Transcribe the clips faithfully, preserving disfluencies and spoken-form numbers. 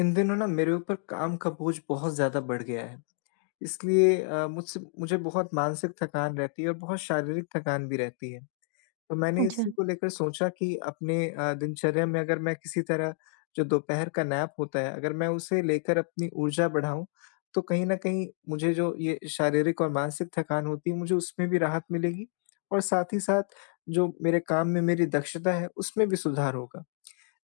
इन दिनों ना मेरे ऊपर काम का बोझ बहुत ज़्यादा बढ़ गया है। इसलिए अ, मुझसे मुझे बहुत मानसिक थकान रहती है और बहुत शारीरिक थकान भी रहती है। तो मैंने अच्छा। इसी को लेकर सोचा कि अपने अ, दिनचर्या में, अगर मैं किसी तरह जो दोपहर का नैप होता है, अगर मैं उसे लेकर अपनी ऊर्जा बढ़ाऊँ, तो कहीं न कहीं मुझे जो ये शारीरिक और मानसिक थकान होती है, मुझे उसमें भी राहत मिलेगी और साथ ही साथ जो मेरे काम में मेरी दक्षता है, उसमें भी सुधार होगा।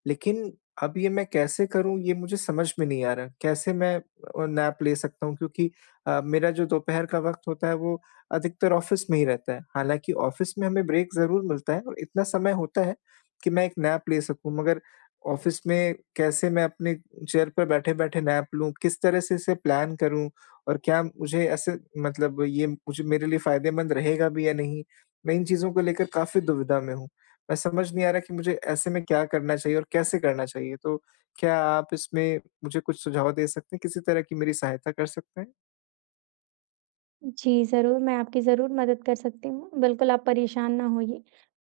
लेकिन अब ये मैं कैसे करूँ, ये मुझे समझ में नहीं आ रहा। कैसे मैं अ, नैप ले सकता हूँ, क्योंकि अ, मेरा जो दोपहर का वक़्त होता है वो अधिकतर ऑफ़िस में ही रहता है। हालाँकि ऑफ़िस में हमें ब्रेक ज़रूर मिलता है और इतना समय होता है कि मैं एक नैप ले सकूँ, मगर ऑफ़िस में कैसे मैं अपने चेयर पर बैठे-बैठे नैप लूँ, किस तरह से इसे प्लान करूँ और क्या मुझे ऐसे, मतलब ये मुझे मेरे लिए फ़ायदेमंद रहेगा भी या नहीं? मैं इन चीज़ों को लेकर काफ़ी दुविधा में हूँ। मैं समझ नहीं आ रहा कि मुझे ऐसे में क्या करना चाहिए और कैसे करना चाहिए? तो क्या आप इसमें मुझे कुछ सुझाव दे सकते हैं? किसी तरह की मेरी सहायता कर सकते हैं? जी, ज़रूर, मैं आपकी ज़रूर मदद कर सकती हूँ। बिल्कुल आप परेशान ना होइए।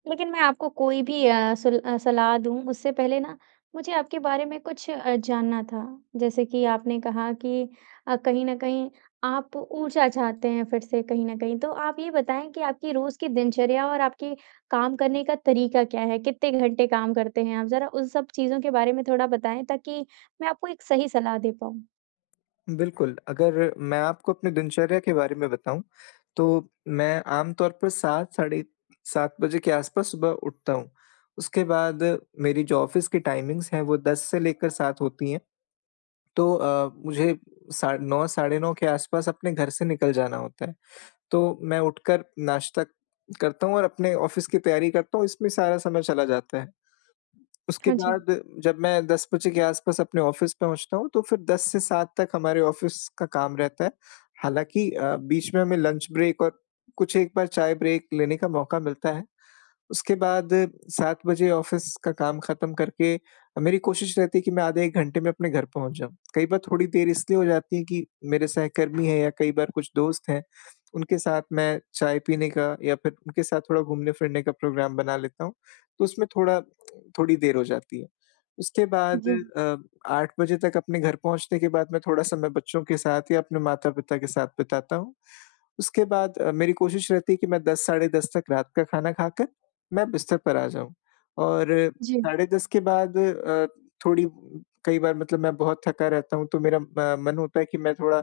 लेकिन मैं आपको कोई भी अ, सुल अ, सलाह दूँ, उससे पहले ना मुझे आपके बारे में कुछ अ, जानना था। जैसे कि आपने कहा कि अ, कहीं न कहीं आप ऊर्जा चाहते हैं फिर से कहीं न कहीं। तो आप ये बताएँ कि आपकी रोज़ की दिनचर्या और आपके काम करने का तरीका क्या है? कितने घंटे काम करते हैं आप? ज़रा उन सब चीज़ों के बारे में थोड़ा बताएँ ताकि मैं आपको एक सही सलाह दे पाऊँ। बिल्कुल, अगर मैं आपको अपनी दिनचर्या के बारे में बताऊँ, तो मैं आम तौर पर सात साढ़े सात बजे के आस-पास सुबह उठता हूँ। उसके बाद मेरी जो ऑफ़िस की टाइमिंग्स हैं, वो दस से लेकर सात होती हैं। तो अ, मुझे सा नौ साढ़े नौ के आस-पास अपने घर से निकल जाना होता है। तो मैं उठकर नाश्ता करता हूँ और अपने ऑफ़िस की तैयारी करता हूँ, इसमें सारा समय चला जाता है। उसके हाँ जी। बाद जब मैं दस बजे के आस-पास अपने ऑफ़िस पहुँचता हूँ, तो फिर दस से सात तक हमारे ऑफ़िस का काम रहता है। हालाँकि अ, बीच में हमें लंच ब्रेक और कुछ एक बार चाय ब्रेक लेने का मौका मिलता है। उसके बाद सात बजे ऑफ़िस का काम ख़त्म करके, अ, मेरी कोशिश रहती है कि मैं आधे एक घंटे में अपने घर पहुँच जाऊँ। कई बार थोड़ी देर इसलिए हो जाती है कि मेरे सहकर्मी हैं या कई बार कुछ दोस्त हैं, उनके साथ मैं चाय पीने का या फिर उनके साथ थोड़ा घूमने-फिरने का प्रोग्राम बना लेता हूँ। तो उसमें थोड़ा थोड़ी देर हो जाती है। उसके बाद जी। अ, आठ बजे तक अपने घर पहुँचने के बाद मैं थोड़ा समय बच्चों के साथ या अपने माता-पिता के साथ बिताता हूँ। उसके बाद अ, मेरी कोशिश रहती है कि मैं 10 साढ़े दस तक रात का खाना खाकर मैं बिस्तर पर आ जाऊँ और जी। साढ़े दस के बाद अ, थोड़ी कई बार, मतलब, मैं बहुत थका रहता हूँ, तो मेरा अ, मन होता है कि मैं थोड़ा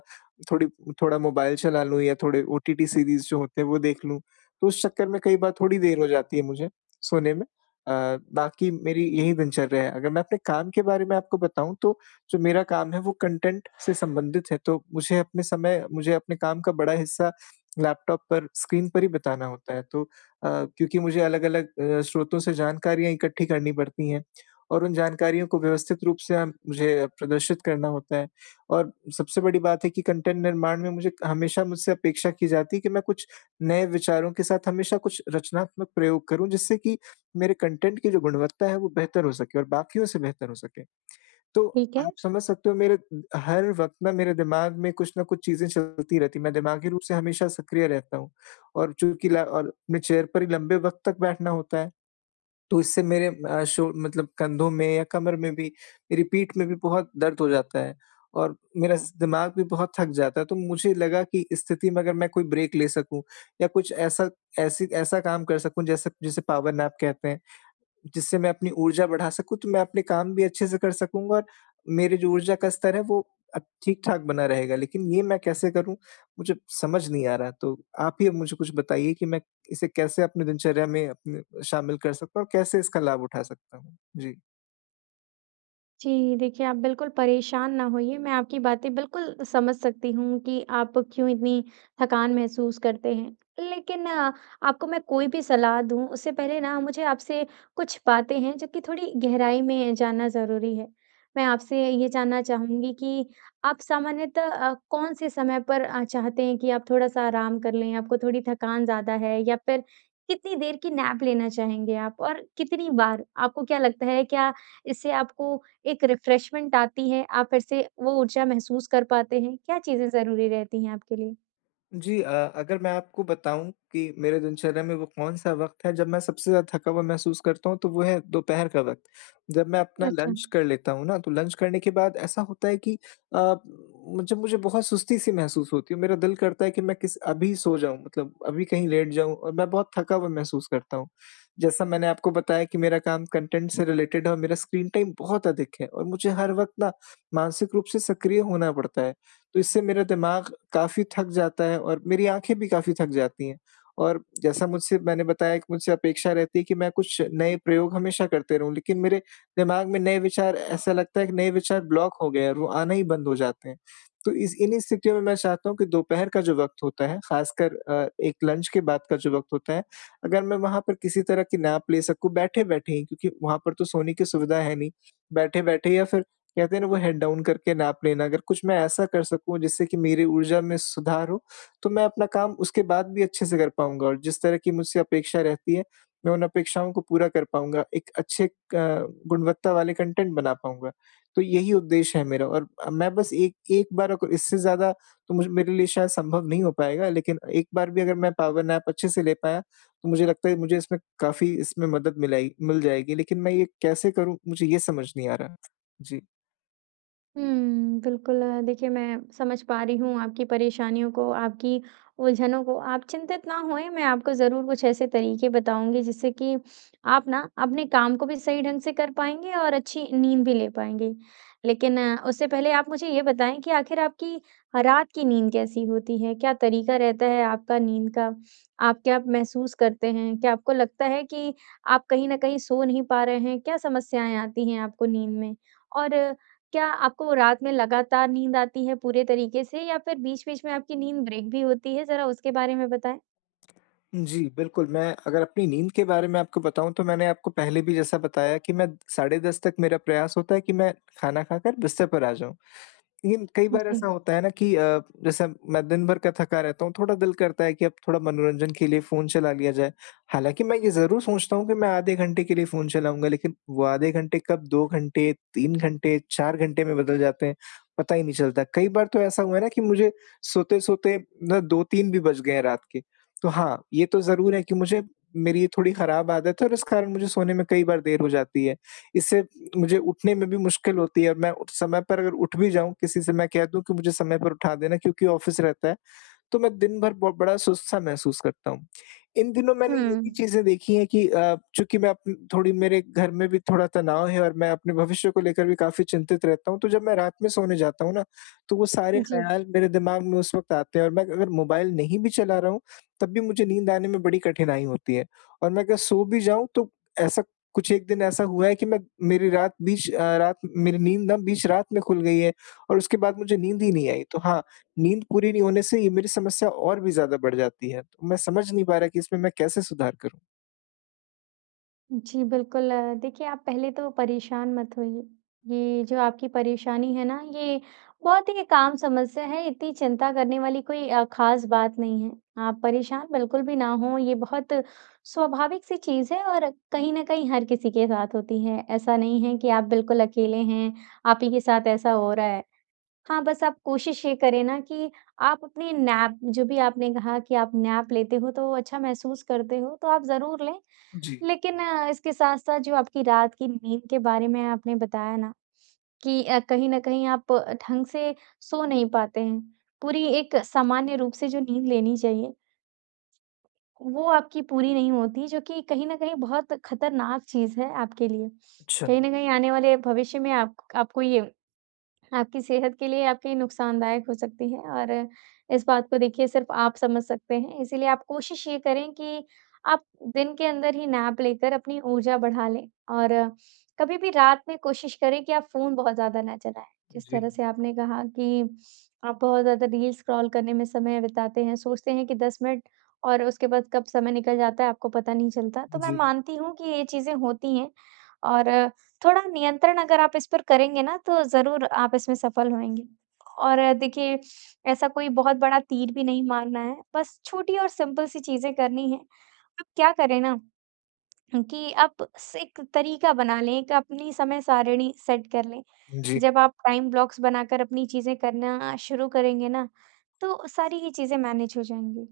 थोड़ी थोड़ा मोबाइल चला लूँ या थोड़े ओटीटी सीरीज़ जो होते हैं वो देख लूँ। तो उस चक्कर में कई बार थोड़ी देर हो जाती है मुझे सोने में। अ, बाकी मेरी यही दिनचर्या है। अगर मैं अपने काम के बारे में आपको बताऊँ, तो जो मेरा काम है वो कंटेंट से संबंधित है, तो मुझे अपने समय मुझे अपने काम का बड़ा हिस्सा लैपटॉप पर, स्क्रीन पर ही बिताना होता है। तो अ, क्योंकि मुझे अलग-अलग अ, स्रोतों से जानकारियाँ इकट्ठी करनी पड़ती हैं और उन जानकारियों को व्यवस्थित रूप से अ, मुझे प्रदर्शित करना होता है और सबसे बड़ी बात है कि कंटेंट निर्माण में मुझे हमेशा मुझसे अपेक्षा की जाती है कि मैं कुछ नए विचारों के साथ हमेशा कुछ रचनात्मक प्रयोग करूँ, जिससे कि मेरे कंटेंट की जो गुणवत्ता है वो बेहतर हो सके और बाकियों से बेहतर हो सके। तो ठीक है। आप समझ सकते हो, मेरे हर वक़्त ना मेरे दिमाग में कुछ ना कुछ चीज़ें चलती रहती हैं, मैं दिमागी रूप से हमेशा सक्रिय रहता हूँ। और चूँकि ल और अपने चेयर पर ही लंबे वक़्त तक बैठना होता है, तो इससे मेरे अ, शो मतलब कंधों में या कमर में भी, मेरी पीठ में भी बहुत दर्द हो जाता है और मेरा स दिमाग भी बहुत थक जाता है। तो मुझे लगा कि इस स्थिति में अगर मैं कोई ब्रेक ले सकूँ या कुछ ऐसा, ऐसी ऐसा काम कर सकूँ, जैसे जिसे पावर नैप कहते हैं। जिससे मैं अपनी ऊर्जा बढ़ा सकूँ, तो मैं अपने काम भी अच्छे से कर सकूँगा और मेरे जो ऊर्जा का स्तर है वो अ, ठीक-ठाक बना रहेगा। लेकिन ये मैं कैसे करूँ? मुझे समझ नहीं आ रहा। तो आप ही अब मुझे कुछ बताइए कि मैं इसे कैसे अपनी दिनचर्या में अपने शामिल कर सकता हूँ और कैसे इसका लाभ उठा सकता हूँ? जी। जी, देखिए आप बिल्कुल परेशान ना होइए, मैं आपकी बातें बिल्कुल समझ सकती हूँ कि आप क्यों इतनी थकान महसूस करते हैं। लेकिन आ, आपको मैं कोई भी सलाह दूँ, उससे पहले ना मुझे आपसे कुछ बातें हैं जो कि थोड़ी गहराई में जानना ज़रूरी है। मैं आपसे ये जानना चाहूँगी कि आप सामान्यतः अ, कौन से समय पर अ, चाहते हैं कि आप थोड़ा-सा आराम कर लें, आपको थोड़ी थकान ज़्यादा है या फिर कितनी देर की नैप लेना चाहेंगे आप? और कितनी बार? आपको क्या लगता है क्या इससे आपको एक रिफ्रेशमेंट आती है, आप फिर से वो ऊर्जा महसूस कर पाते हैं? क्या चीज़ें ज़रूरी रहती हैं आपके लिए? जी, अ, अगर मैं आपको बताऊँ कि मेरे दिनचर्या में वो कौन-सा वक़्त है जब मैं सबसे ज़्यादा थका हुआ महसूस करता हूँ, तो वो है दोपहर का वक़्त। जब मैं अपना अच्छा। लंच कर लेता हूँ ना, तो लंच करने के बाद ऐसा होता है कि अ, मुझे मुझे बहुत सुस्ती-सी महसूस होती है। मेरा दिल करता है कि मैं किस अभी सो जाऊँ, मतलब अभी कहीं लेट जाऊँ, और मैं बहुत थका हुआ महसूस करता हूँ। जैसा मैंने आपको बताया कि मेरा काम कंटेंट से रिलेटेड है और मेरा स्क्रीन टाइम बहुत अधिक है और मुझे हर वक़्त ना मानसिक रूप से सक्रिय होना पड़ता है। तो इससे मेरा दिमाग काफ़ी थक जाता है और मेरी आँखें भी काफ़ी थक जाती हैं। और जैसा मुझसे मैंने बताया कि मुझसे अपेक्षा रहती है कि मैं कुछ नए प्रयोग हमेशा करते रहूँ, लेकिन मेरे दिमाग में नए विचार, ऐसा लगता है कि नए विचार ब्लॉक हो गए हैं और वो आना ही बंद हो जाते हैं। तो इस इन्हीं स्थितियों में मैं चाहता हूँ कि दोपहर का जो वक़्त होता है, ख़ासकर अ, एक लंच के बाद का जो वक़्त होता है, अगर मैं वहाँ पर किसी तरह की नैप ले सकूँ बैठे-बैठे ही, क्योंकि वहाँ पर तो सोने की सुविधा है नहीं। बैठे-बैठे या फिर कहते हैं ना वो हेड डाउन करके नैप लेना, अगर कुछ मैं ऐसा कर सकूँ जिससे कि मेरी ऊर्जा में सुधार हो, तो मैं अपना काम उसके बाद भी अच्छे से कर पाऊँगा और जिस तरह की मुझसे अपेक्षा रहती है, मैं उन अपेक्षाओं को पूरा कर पाऊँगा, एक अच्छे क गुणवत्ता वाले कंटेंट बना पाऊँगा। तो यही उद्देश्य है मेरा और अ, मैं बस एक एक बार, अगर इससे ज़्यादा तो मुझे मेरे लिए शायद संभव नहीं हो पाएगा, लेकिन एक बार भी अगर मैं पावर नैप अच्छे से ले पाया, तो मुझे लगता है मुझे इसमें काफ़ी इसमें मदद मिलाएगी मिल जाएगी, लेकिन मैं ये कैसे करूँ, मुझे ये समझ नहीं आ रहा। जी। हुँ, बिल्कुल अ, देखिए मैं समझ पा रही हूँ आपकी परेशानियों को, आपकी उलझनों को। आप चिंतित ना होएँ, मैं आपको ज़रूर कुछ ऐसे तरीके बताऊँगी जिससे कि आप ना अपने काम को भी सही ढंग से कर पाएँगे और अच्छी नींद भी ले पाएँगे। लेकिन अ, उससे पहले आप मुझे ये बताएँ कि आखिर आपकी रात की नींद कैसी होती है? क्या तरीका रहता है आपका नींद का? आप क्या महसूस करते हैं? क्या आपको लगता है कि आप कहीं न कहीं सो नहीं पा रहे हैं? क्या समस्याएँ आती हैं आपको नींद में? और क्या आपको रात में लगातार नींद आती है पूरे तरीके से या फिर बीच-बीच में आपकी नींद ब्रेक भी होती है? ज़रा उसके बारे में बताएँ। जी, बिल्कुल, मैं अगर अपनी नींद के बारे में आपको बताऊँ, तो मैंने आपको पहले भी जैसा बताया कि मैं साढ़े दस तक मेरा प्रयास होता है कि मैं खाना खाकर बिस्तर पर आ जाऊँ। लेकिन कई बार ऐसा जी। होता है ना कि अ, जैसे मैं दिन भर का थका रहता हूँ, थोड़ा दिल करता है कि अब थोड़ा मनोरंजन के लिए फ़ोन चला लिया जाए। हालाँकि मैं ये ज़रूर सोचता हूँ कि मैं आधे घंटे के लिए फ़ोन चलाऊँगा, लेकिन वो आधे घंटे कब दो घंटे, तीन घंटे, चार घंटे में बदल जाते हैं, पता ही नहीं चलता। कई बार तो ऐसा हुआ है ना कि मुझे सोते-सोते ना दो तीन भी बज गए हैं रात के। तो हाँ, ये तो ज़रूर है कि मुझे, मेरी ये थोड़ी खराब आदत है और इस कारण मुझे सोने में कई बार देर हो जाती है। इससे मुझे उठने में भी मुश्किल होती है और मैं उठ समय पर अगर उठ भी जाऊँ, किसी से मैं कह दूँ कि मुझे समय पर उठा देना क्योंकि ऑफ़िस रहता है, तो मैं दिन भर ब बड़ा सुस्त-सा महसूस करता हूँ। इन दिनों मैंने हुँ। ये भी चीज़ें देखी हैं कि अ, चूँकि मैं अप थोड़ी मेरे घर में भी थोड़ा तनाव है और मैं अपने भविष्य को लेकर भी काफ़ी चिंतित रहता हूँ, तो जब मैं रात में सोने जाता हूँ ना, तो वो सारे जी। ख़्याल मेरे दिमाग में उस वक़्त आते हैं और मैं अगर मोबाइल नहीं भी चला रहा हूँ, तब भी मुझे नींद आने में बड़ी कठिनाई होती है और मैं अगर सो भी जाऊँ तो ऐसा कुछ एक दिन ऐसा हुआ है कि मैं मेरी रात बीच अ, रात मेरी नींद ना बीच रात में खुल गई है और उसके बाद मुझे नींद ही नहीं आई। तो हाँ, नींद पूरी नहीं होने से ये मेरी समस्या और भी ज़्यादा बढ़ जाती है। तो मैं समझ नहीं पा रहा कि इसमें मैं कैसे सुधार करूँ? जी, बिल्कुल अ, देखिए आप पहले तो परेशान मत होइए। ये जो आपकी परेशानी है ना, ये बहुत ही एक आम समस्या है, इतनी चिंता करने वाली कोई अ, ख़ास बात नहीं है। आप परेशान बिल्कुल भी ना हों, ये बहुत स्वाभाविक सी चीज़ है और कहीं न कहीं हर किसी के साथ होती है। ऐसा नहीं है कि आप बिल्कुल अकेले हैं, आप ही के साथ ऐसा हो रहा है। हाँ, बस आप कोशिश ये करें ना कि आप अपनी नैप जो भी आपने कहा कि आप नैप लेते हो तो अच्छा महसूस करते हो, तो आप ज़रूर लें। जी, लेकिन अ, इसके साथ-साथ जो आपकी रात की नींद के बारे में आपने बताया ना कि अ, कहीं न कहीं आप ढंग से सो नहीं पाते हैं। पूरी एक सामान्य रूप से जो नींद लेनी चाहिए, वो आपकी पूरी नहीं होती जो कि कहीं न कहीं बहुत खतरनाक चीज़ है आपके लिए। अच्छा। कहीं न कहीं आने वाले भविष्य में आप आपको ये आपकी सेहत के लिए आपके लिए नुकसानदायक हो सकती है और इस बात को देखिए सिर्फ़ आप समझ सकते हैं। इसीलिए आप कोशिश ये करें कि आप दिन के अंदर ही नैप लेकर अपनी ऊर्जा बढ़ा लें और कभी भी रात में कोशिश करें कि आप फ़ोन बहुत ज़्यादा ना चलाएँ। जिस जी, तरह से आपने कहा कि आप बहुत ज़्यादा रील स्क्रॉल करने में समय बिताते हैं, सोचते हैं कि दस मिनट और उसके बाद कब समय निकल जाता है आपको पता नहीं चलता। तो मैं जी, मानती हूँ कि ये चीज़ें होती हैं और थोड़ा नियंत्रण अगर आप इस पर करेंगे ना, तो ज़रूर आप इसमें सफल होएँगे। और अ, देखिए, ऐसा कोई बहुत बड़ा तीर भी नहीं मारना है, बस छोटी और सिंपल सी चीज़ें करनी हैं। आप क्या करें ना कि आप स एक तरीका बना लें, एक अपनी समय सारिणी सेट कर लें। जी, जी। जब आप टाइम ब्लॉक्स बनाकर अपनी चीज़ें करना शुरू करेंगे ना, तो सारी ही चीज़ें मैनेज हो जाएँगी।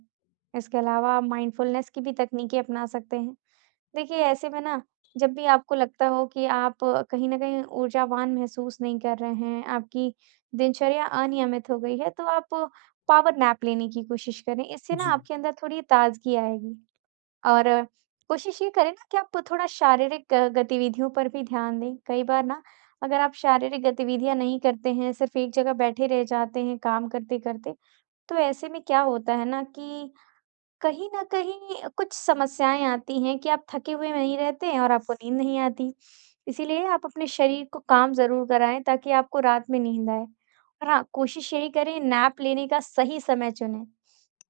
इसके अलावा आप माइंडफुलनेस की भी तकनीकें अपना सकते हैं। देखिए, ऐसे में ना जब भी आपको लगता हो कि आप कहीं न कहीं ऊर्जावान महसूस नहीं कर रहे हैं, आपकी दिनचर्या अनियमित हो गई है, तो आप पावर नैप लेने की कोशिश करें। इससे ना जी, आपके अंदर थोड़ी ताज़गी आएगी और कोशिश ये करें ना कि आप थोड़ा शारीरिक अ, गतिविधियों पर भी ध्यान दें। कई बार ना अगर आप शारीरिक गतिविधियाँ नहीं करते हैं, सिर्फ़ एक जगह बैठे रह जाते हैं काम करते-करते, तो ऐसे में क्या होता है ना कि कहीं न कहीं कुछ समस्याएँ आती हैं कि आप थके हुए नहीं रहते हैं और आपको नींद नहीं आती। इसीलिए आप अपने शरीर को काम ज़रूर कराएँ ताकि आपको रात में नींद आए। और हाँ, कोशिश यही करें नैप लेने का सही समय चुनें,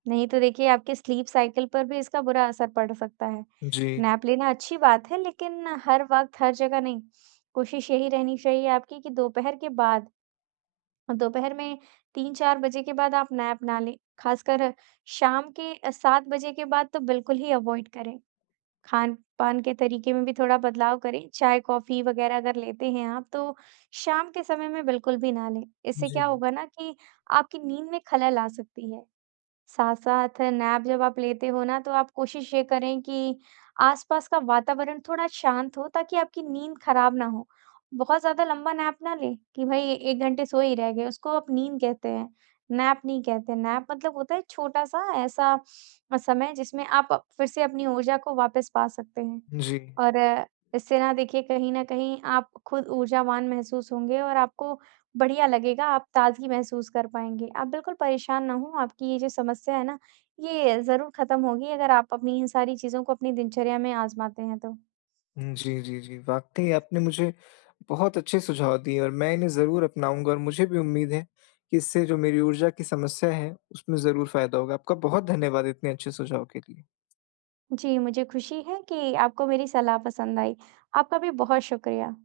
नहीं तो देखिए आपके स्लीप साइकिल पर भी इसका बुरा असर पड़ सकता है। जी। नैप लेना अच्छी बात है लेकिन हर वक़्त, हर जगह नहीं। कोशिश यही रहनी चाहिए आपकी कि दोपहर के बाद हाँ, दोपहर में तीन चार बजे के बाद आप नैप ना लें, खासकर शाम के अ, सात बजे के बाद तो बिल्कुल ही अवॉइड करें। खान-पान के तरीके में भी थोड़ा बदलाव करें, चाय, कॉफ़ी वगैरह अगर लेते हैं आप, तो शाम के समय में बिल्कुल भी ना लें। इससे जी, क्या होगा ना कि आपकी नींद में खलल आ सकती है। साथ-साथ नैप जब आप लेते हो ना, तो आप कोशिश ये करें कि आसपास का वातावरण थोड़ा शांत हो ताकि आपकी नींद खराब ना हो। बहुत ज़्यादा लंबा नैप ना लें कि भई एक घंटे सोए ही रह गए, उसको आप नींद कहते हैं, नैप नहीं कहते। नैप मतलब होता है छोटा-सा ऐसा अ, समय जिसमें आप अ, फिर से अपनी ऊर्जा को वापस पा सकते हैं। और अ, इससे ना देखिए कहीं न कहीं आप खुद ऊर्जावान महसूस होंगे और आपको बढ़िया लगेगा, आप ताज़गी महसूस कर पाएँगे। आप बिल्कुल परेशान ना हों, आपकी ये जो समस्या है ना, ये ज़रूर ख़त्म होगी अगर आप अपनी इन सारी चीज़ों को अपनी दिनचर्या में आज़माते हैं तो। जी, जी, जी। वाक़ई आपने मुझे बहुत अच्छे सुझाव दिए और मैं इन्हें ज़रूर अपनाऊँगा और मुझे भी उम्मीद है कि इससे जो मेरी ऊर्जा की समस्या है, उसमें ज़रूर फ़ायदा होगा। आपका बहुत धन्यवाद इतने अच्छे सुझाव के लिए। जी, मुझे खुशी है कि आपको मेरी सलाह पसंद आई। आपका भी बहुत शुक्रिया।